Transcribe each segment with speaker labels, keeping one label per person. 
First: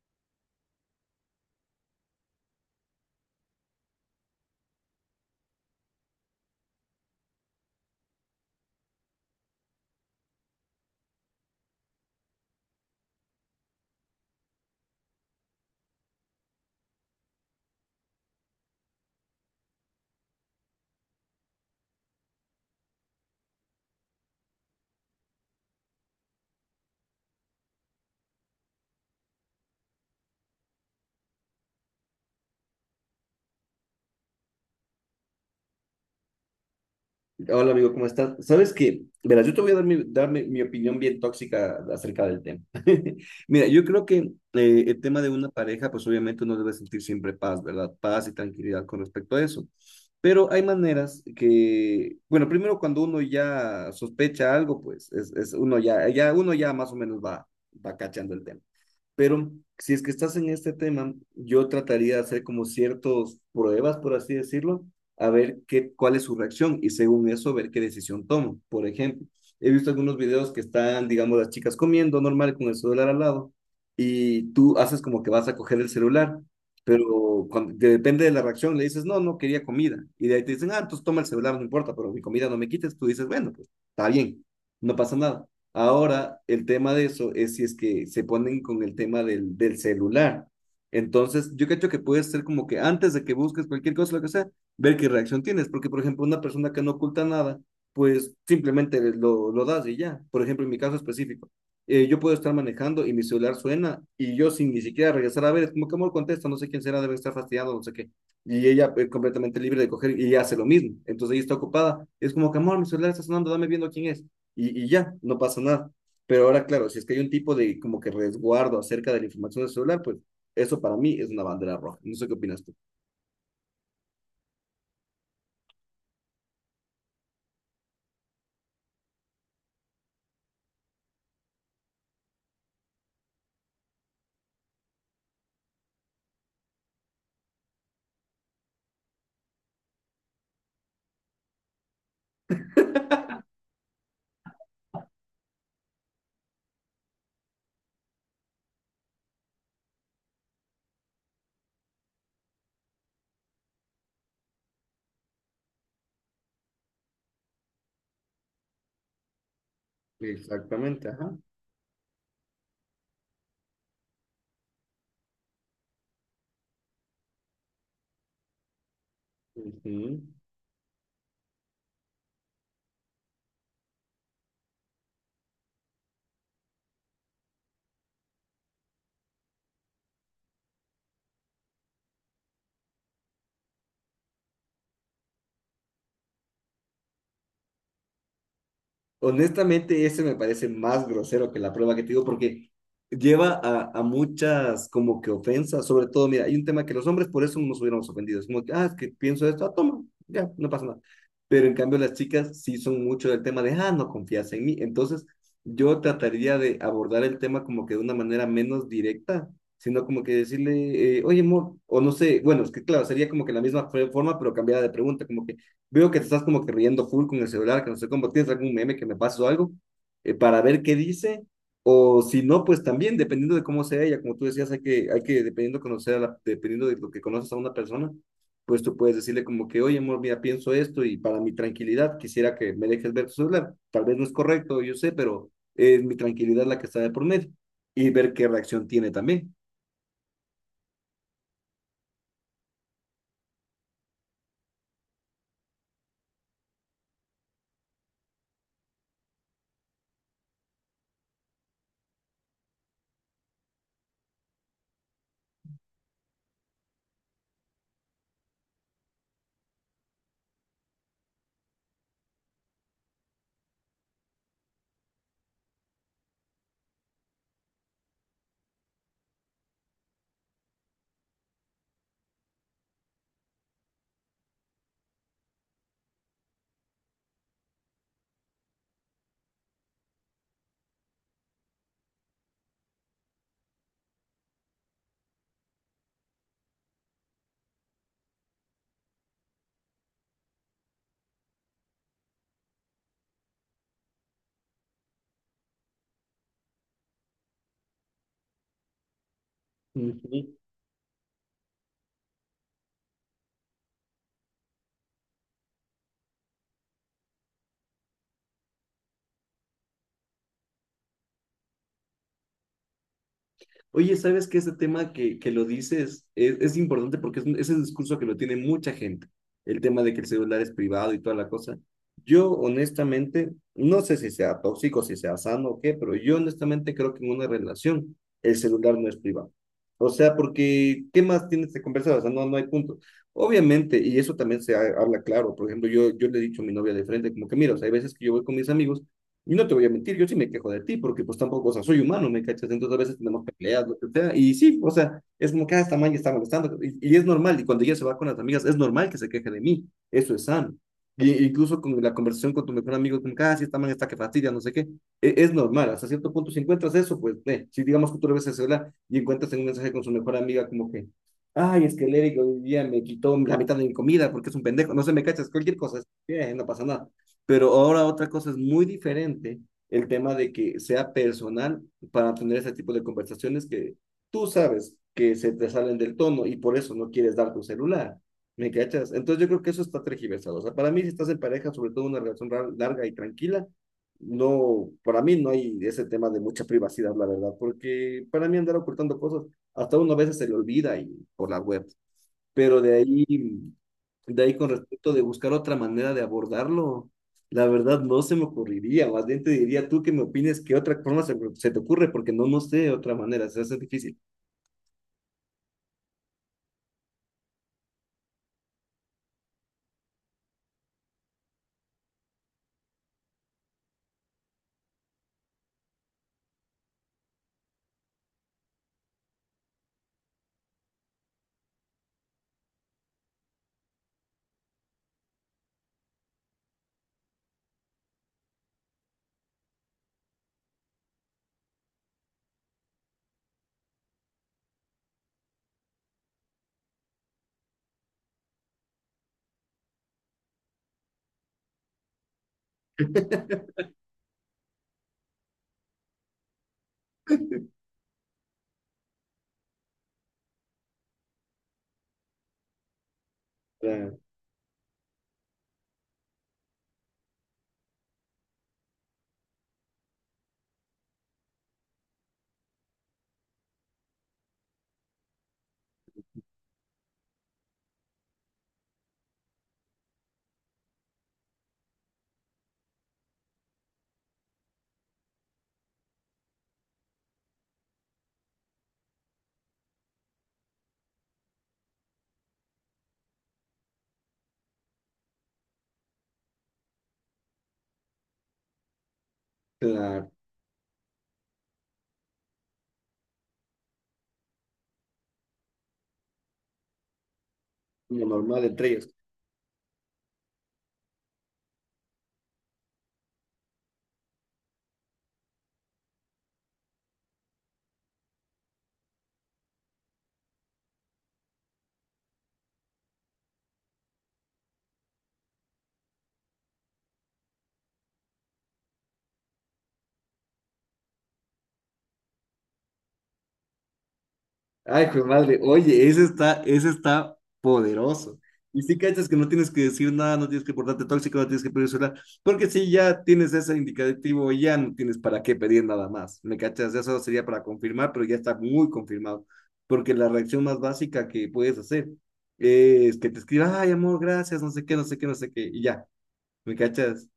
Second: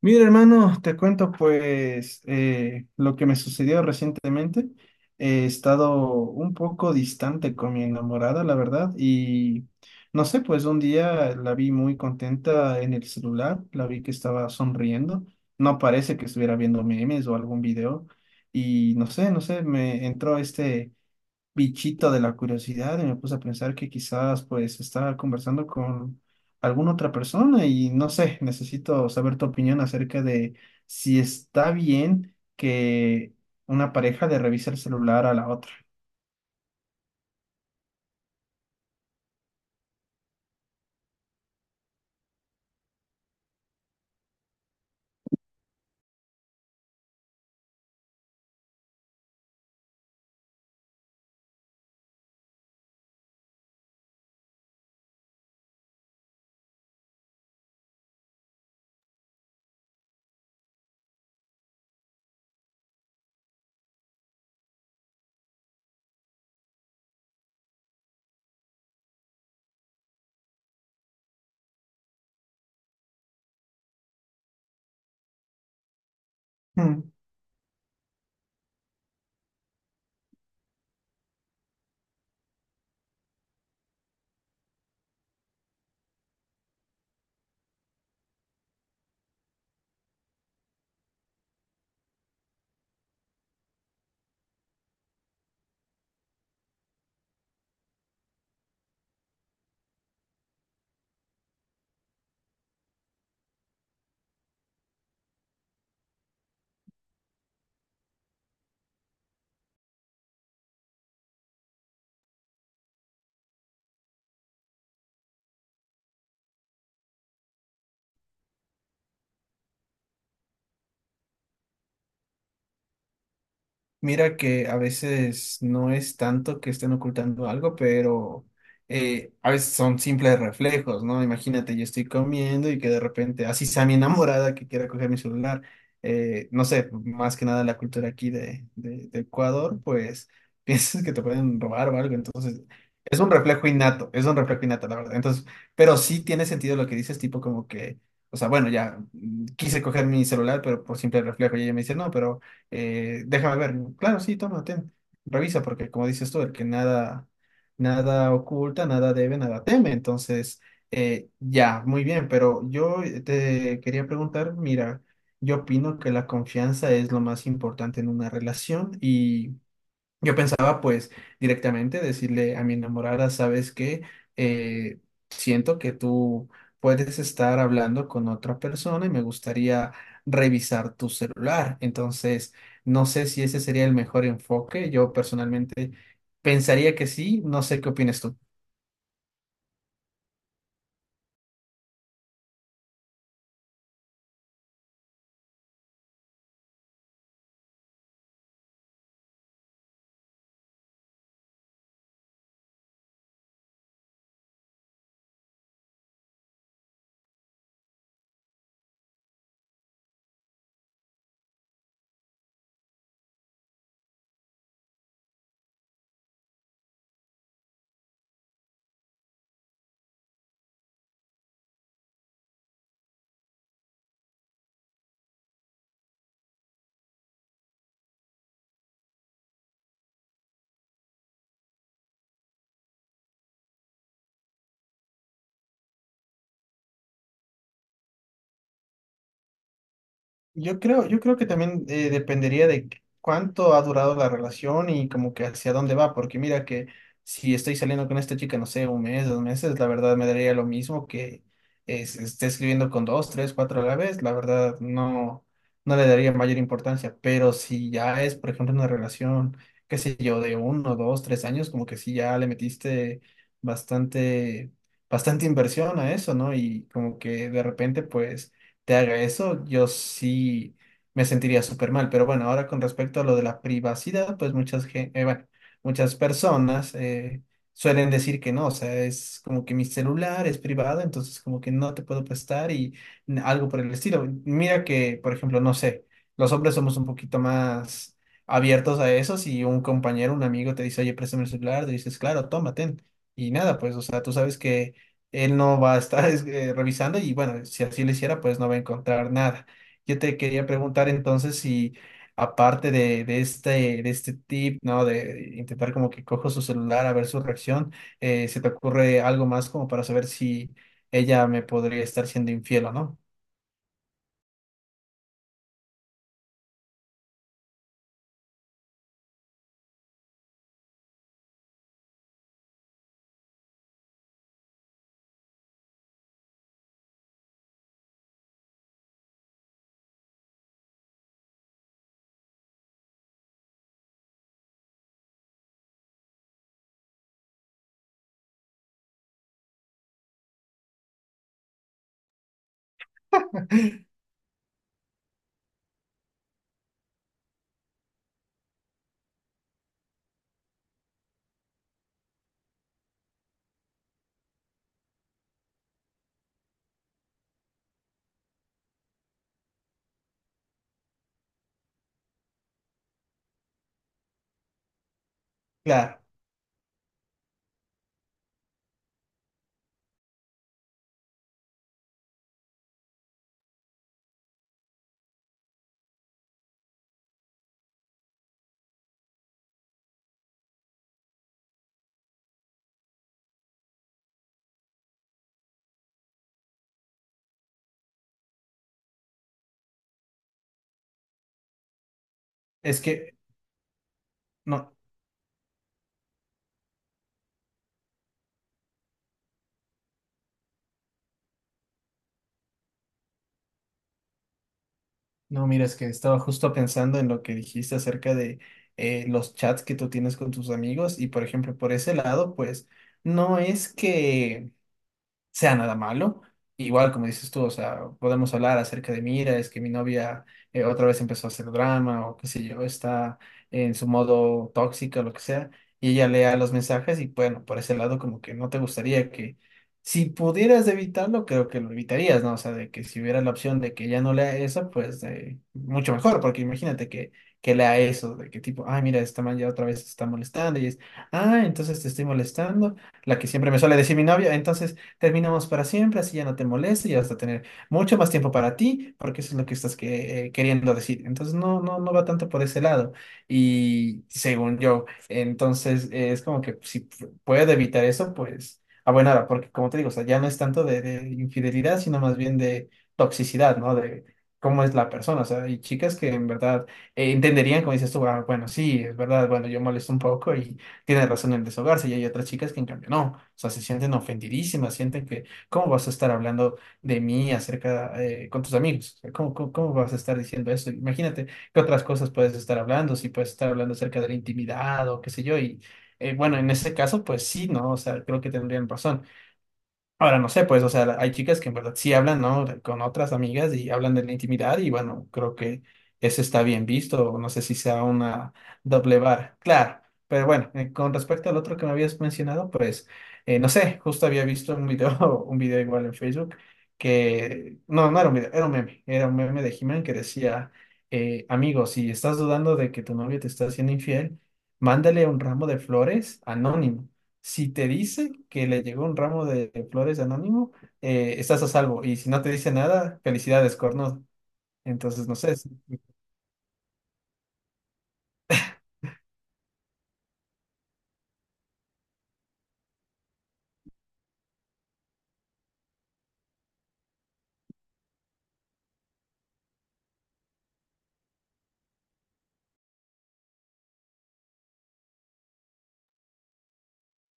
Speaker 1: Mira, hermano, te cuento pues lo que me sucedió recientemente. He estado un poco distante con mi enamorada, la verdad, y no sé, pues un día la vi muy contenta en el celular, la vi que estaba sonriendo, no parece que estuviera viendo memes o algún video, y no sé, me entró este bichito de la curiosidad y me puse a pensar que quizás pues estaba conversando con alguna otra persona y no sé, necesito saber tu opinión acerca de si está bien que una pareja le revise el celular a la otra.
Speaker 2: Hola amigo, ¿cómo estás? Sabes que, verás, yo te voy a dar mi opinión bien tóxica acerca del tema. Mira, yo creo que el tema de una pareja, pues obviamente uno debe sentir siempre paz, ¿verdad? Paz y tranquilidad con respecto a eso. Pero hay maneras que, bueno, primero cuando uno ya sospecha algo, pues es uno ya más o menos va, va cachando el tema. Pero si es que estás en este tema, yo trataría de hacer como ciertas pruebas, por así decirlo, a ver cuál es su reacción y según eso ver qué decisión tomo. Por ejemplo, he visto algunos videos que están, digamos, las chicas comiendo normal con el celular al lado y tú haces como que vas a coger el celular, pero cuando, depende de la reacción, le dices, no, no quería comida. Y de ahí te dicen, ah, entonces toma el celular, no importa, pero mi comida no me quites. Tú dices, bueno, pues está bien, no pasa nada. Ahora, el tema de eso es si es que se ponen con el tema del celular. Entonces, yo creo que puede ser como que antes de que busques cualquier cosa, lo que sea, ver qué reacción tienes. Porque, por ejemplo, una persona que no oculta nada, pues simplemente lo das y ya. Por ejemplo, en mi caso específico, yo puedo estar manejando y mi celular suena y yo sin ni siquiera regresar a ver, es como que amor contesta, no sé quién será, debe estar fastidiado, no sé qué. Y ella es completamente libre de coger y hace lo mismo. Entonces ella está ocupada. Es como que amor, mi celular está sonando, dame viendo quién es y ya, no pasa nada. Pero ahora, claro, si es que hay un tipo de como que resguardo acerca de la información del celular, pues eso para mí es una bandera roja. No sé qué opinas tú.
Speaker 1: Mira que a veces no es tanto que estén ocultando algo, pero a veces son simples reflejos, ¿no? Imagínate, yo estoy comiendo y que de repente, así sea mi enamorada que quiera coger mi celular, no sé, más que nada la cultura aquí de Ecuador, pues piensas que te pueden robar o algo, entonces es un reflejo innato, es un reflejo innato, la verdad. Entonces, pero sí tiene sentido lo que dices, tipo como que, o sea, bueno, ya quise coger mi celular, pero por simple reflejo, y ella me dice, no, pero déjame ver. Claro, sí, toma, ten. Revisa, porque como dices tú, el que nada, nada oculta, nada debe, nada teme. Entonces,
Speaker 2: Exactamente, ajá.
Speaker 1: ya, muy bien, pero yo te quería preguntar, mira, yo opino que la confianza es lo más importante en una relación y...
Speaker 2: Ujú.
Speaker 1: Yo pensaba pues directamente decirle a mi enamorada, ¿sabes que siento que tú puedes estar hablando con otra persona y me gustaría revisar tu celular. Entonces, no sé si ese sería el mejor enfoque. Yo personalmente pensaría que sí. No sé qué opinas tú.
Speaker 2: Honestamente, ese me parece más grosero que la prueba que te digo, porque lleva a muchas como que ofensas, sobre todo, mira, hay un tema que los hombres por eso nos hubiéramos ofendido, es como que, ah, es que pienso esto, ah, toma, ya, no pasa nada. Pero en cambio las chicas sí son mucho del tema de, ah, no confías en mí. Entonces, yo trataría de abordar el tema como que de una manera menos directa, sino como que decirle, oye, amor, o no sé, bueno, es que claro, sería como que la misma forma, pero cambiada de pregunta, como que veo que te estás como que riendo full con el celular, que no sé cómo, ¿tienes algún meme que me pases o algo? Para ver qué dice, o si no, pues también, dependiendo de cómo sea ella, como tú decías, hay que dependiendo, conocer dependiendo de lo que conoces a una persona, pues tú puedes decirle como que, oye, amor, mira, pienso esto y para mi tranquilidad quisiera que me dejes ver tu celular. Tal vez no es correcto, yo sé, pero es mi tranquilidad la que está de por medio y ver qué reacción tiene también.
Speaker 1: Yo creo que también dependería de cuánto ha durado la relación y como que hacia dónde va, porque mira que si estoy saliendo con esta chica, no sé, un mes, dos meses, la verdad me daría lo mismo que esté escribiendo con dos, tres, cuatro a la vez, la verdad no, no le daría mayor importancia, pero si ya es, por ejemplo, una relación, qué sé yo, de uno, dos, tres años, como que sí ya le metiste bastante, bastante inversión a eso, ¿no? Y como que de repente, pues te haga eso, yo sí me sentiría súper mal. Pero bueno, ahora con respecto a lo de la privacidad, pues bueno, muchas personas suelen decir que no, o sea, es como que mi celular es privado, entonces como que no te puedo prestar y algo por el estilo. Mira que, por ejemplo, no sé, los hombres somos un poquito más abiertos a eso. Si un compañero, un amigo te dice, oye, préstame el celular, te dices, claro, tómate. Y nada, pues, o sea, tú sabes que él no va a estar revisando y bueno, si así lo hiciera, pues no va a encontrar nada. Yo te
Speaker 2: Ujú.
Speaker 1: quería preguntar entonces si aparte de este tip, ¿no? De intentar como que cojo su celular a ver su reacción, ¿se te ocurre algo más como para saber si ella me podría estar siendo infiel o no?
Speaker 2: Oye, ¿sabes que ese tema que lo dices es importante porque es, es el discurso que lo tiene mucha gente? El tema de que el celular es privado y toda la cosa. Yo honestamente, no sé si sea tóxico, si sea sano o qué, pero yo honestamente creo que en una relación el celular no es privado. O sea, porque ¿qué más tienes que conversar? O sea, no hay punto. Obviamente, y eso también habla claro. Por ejemplo, yo le he dicho a mi novia de frente, como que mira, o sea, hay veces que yo voy con mis amigos y no te voy a mentir, yo sí me quejo de ti, porque pues tampoco, o sea, soy humano, ¿me cachas? Entonces a veces tenemos peleas, lo que sea, y sí, o sea, es como que, ah, esta man ya está molestando, y es normal, y cuando ella se va con las amigas, es normal que se queje de mí, eso es sano. Y, incluso con la conversación con tu mejor amigo, como que, ah, sí, esta man está que fastidia, no sé qué, es normal, hasta cierto punto, si encuentras eso, pues, si digamos que tú le ves el celular y encuentras en un mensaje con su mejor amiga, como que, ay, es que el Eric hoy día me quitó la mitad de mi comida porque es un pendejo, no sé, me cachas, cualquier cosa, es,
Speaker 1: Claro,
Speaker 2: no pasa nada. Pero ahora otra cosa es muy diferente, el tema de que sea personal para tener ese tipo de conversaciones que tú sabes que se te salen del tono y por eso no quieres dar tu celular. ¿Me cachas? Entonces yo creo que eso está tergiversado. O sea, para mí si estás en pareja, sobre todo una relación larga y tranquila, no, para mí no hay ese tema de mucha privacidad, la verdad, porque para mí andar ocultando cosas, hasta uno a veces se le olvida y por la web. Pero
Speaker 1: es que
Speaker 2: de ahí con
Speaker 1: no,
Speaker 2: respecto de buscar otra manera de abordarlo, la verdad no se me ocurriría, más bien te diría tú que me opines qué otra forma se te ocurre, porque no sé otra manera, se hace difícil,
Speaker 1: no, mira, es que estaba justo pensando en lo que dijiste acerca de los chats que tú tienes con tus amigos y por ejemplo, por ese lado, pues no es que sea nada malo. Igual, como dices tú, o sea, podemos hablar acerca de, mira, es que mi novia otra vez empezó a hacer drama o qué sé yo, está en su modo tóxica, lo que sea, y ella lea los mensajes y bueno, por ese lado como que no te gustaría que, si pudieras evitarlo, creo que lo evitarías, ¿no? O sea, de que si hubiera la opción de que ella no lea eso, pues mucho mejor, porque imagínate que lea eso, de que tipo, ay, mira, esta man ya otra vez está molestando y es, ah, entonces te estoy molestando, la que siempre me suele decir mi novia, entonces terminamos para siempre, así ya no te molesta y vas a tener mucho más tiempo para ti, porque eso es lo que estás queriendo decir. Entonces no va tanto por ese lado. Y según yo, entonces es como que si puedo evitar eso, pues a buena hora, porque como te digo, o sea, ya no es tanto de infidelidad, sino más bien de toxicidad, ¿no? De cómo es la persona, o sea, hay chicas que en verdad entenderían, como dices tú, "Ah, bueno, sí, es verdad, bueno, yo molesto un poco y tiene razón en desahogarse y hay otras chicas que en cambio no, o sea, se sienten ofendidísimas, sienten que, ¿cómo vas a estar hablando de mí acerca con tus amigos? O sea, cómo vas a estar diciendo eso? Imagínate qué otras cosas puedes estar hablando, si puedes estar hablando acerca de la intimidad o qué sé yo, y bueno, en ese caso, pues sí, ¿no? O sea, creo que tendrían razón.
Speaker 2: la,
Speaker 1: Ahora no sé, pues, o sea, hay chicas que en verdad sí hablan, ¿no? Con otras amigas y hablan de la intimidad y bueno, creo que eso está bien visto, no sé si sea
Speaker 2: la
Speaker 1: una
Speaker 2: normal entre ellos.
Speaker 1: doble vara, claro, pero bueno, con respecto al otro que me habías mencionado, pues, no sé, justo había visto un video, un video igual en Facebook que, no, no era un video, era un meme de He-Man que decía, amigo, si estás dudando de que tu novio te está haciendo infiel, mándale un ramo de flores anónimo. Si te dice que le llegó un ramo de flores anónimo, estás a salvo. Y si no te dice nada, felicidades, corno.
Speaker 2: Ay, hijo de
Speaker 1: Entonces, no sé.
Speaker 2: madre, oye, ese está poderoso. Y si cachas que no tienes que decir nada, no tienes que portarte tóxico, no tienes que pedir celular, porque si ya tienes ese indicativo, ya no tienes para qué pedir nada más. ¿Me cachas? Eso sería para confirmar, pero ya está muy confirmado. Porque la reacción más básica que puedes hacer es que te escriba, ay, amor, gracias, no sé qué, no sé qué, no sé qué, y ya. ¿Me cachas?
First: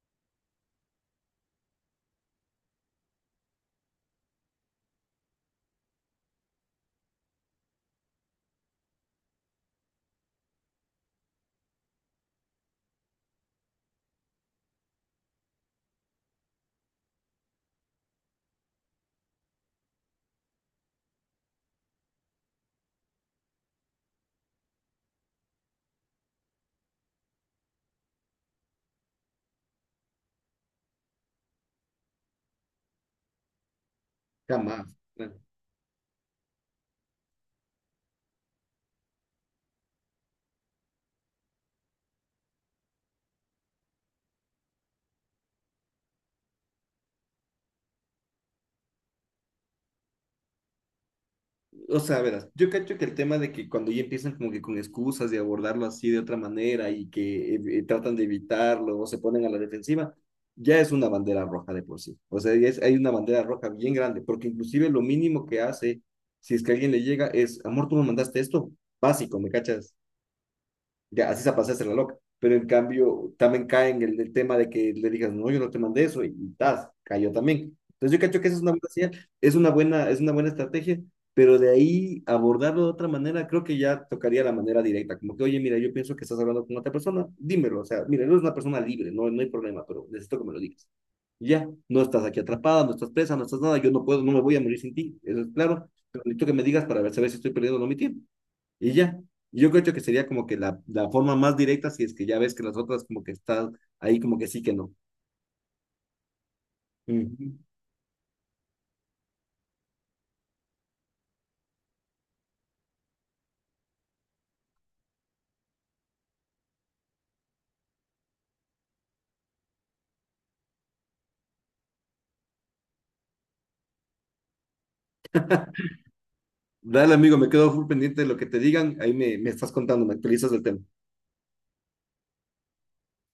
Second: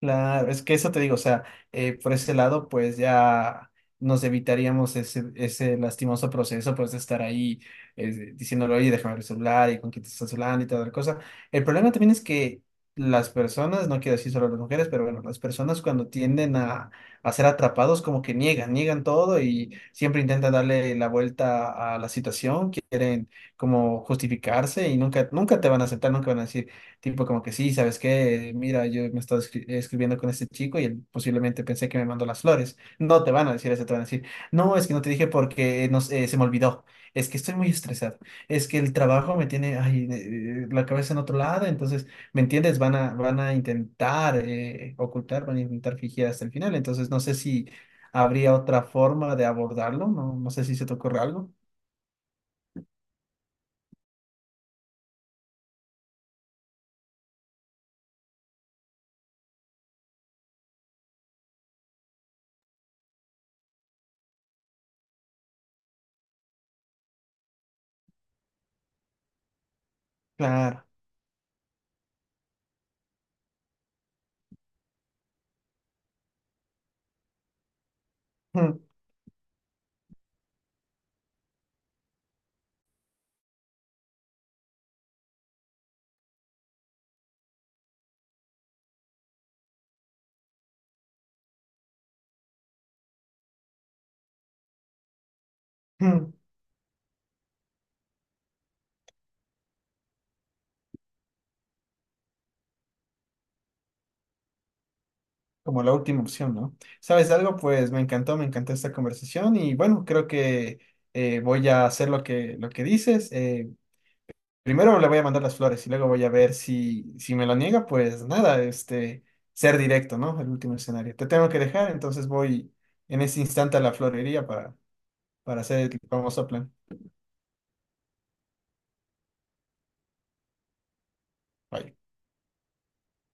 Speaker 1: Claro, es que eso te digo, o sea, por ese lado, pues ya nos evitaríamos ese, ese lastimoso proceso, pues de estar ahí diciéndole, oye, déjame ver el celular y con quién te estás hablando y toda la cosa. El problema también es que las personas, no quiero decir solo las mujeres, pero bueno, las personas cuando tienden a ser atrapados, como que niegan, niegan todo y siempre intentan darle la vuelta a la situación, quieren como justificarse y nunca, nunca te van a aceptar, nunca van a decir. Tipo como que sí, ¿sabes qué? Mira, yo me estaba escribiendo con este chico y él posiblemente pensé que me mandó las flores. No te van a decir eso, te van a decir, no, es
Speaker 2: Jamás.
Speaker 1: que no te dije porque no sé, se me olvidó. Es que estoy muy estresado. Es que el trabajo me tiene ay, la cabeza en otro lado. Entonces, ¿me entiendes? Van a intentar ocultar, van a intentar fingir hasta el final. Entonces, no sé si habría otra forma de abordarlo. No, no sé si se te ocurre algo.
Speaker 2: O sea, verás, yo cacho que el tema de que cuando ya empiezan como que con excusas de abordarlo así de otra manera y que tratan de evitarlo o se ponen a la defensiva, ya es una bandera roja de por sí. O sea, ya es, hay una bandera roja bien grande, porque inclusive lo mínimo que hace, si es que alguien le llega, es, amor, tú me mandaste esto, básico, ¿me cachas?
Speaker 1: Claro.
Speaker 2: Ya así se pasaste la loca. Pero en cambio, también cae en el tema de que le digas, no, yo no te mandé eso, y tas, cayó también. Entonces yo cacho que esa es una buena señal, es una buena estrategia, pero de ahí abordarlo de otra manera, creo que ya tocaría la manera directa, como que, oye, mira, yo pienso que estás hablando con otra persona, dímelo, o sea, mira, eres una persona libre, no hay problema, pero necesito que me lo digas. Y ya, no estás aquí atrapada, no estás presa, no estás nada, yo no puedo, no me voy a morir sin ti, eso es claro, pero necesito que me digas para ver, saber si estoy perdiendo o no mi tiempo. Y ya, yo creo que sería como que la forma más directa si es que ya ves que las otras como que están ahí como que sí que no.
Speaker 1: Como la última opción, ¿no? ¿Sabes
Speaker 2: Ujú.
Speaker 1: algo? Pues me encantó esta conversación y bueno, creo que voy a hacer lo que dices. Primero le voy a mandar las flores y luego voy a ver si me lo niega, pues nada, este, ser directo, ¿no? El último escenario. Te tengo que dejar, entonces voy en ese instante a la florería para hacer el famoso plan.
Speaker 2: Dale, amigo, me quedo full pendiente de lo que te digan. Me estás contando, me actualizas el tema.
Speaker 1: Bye.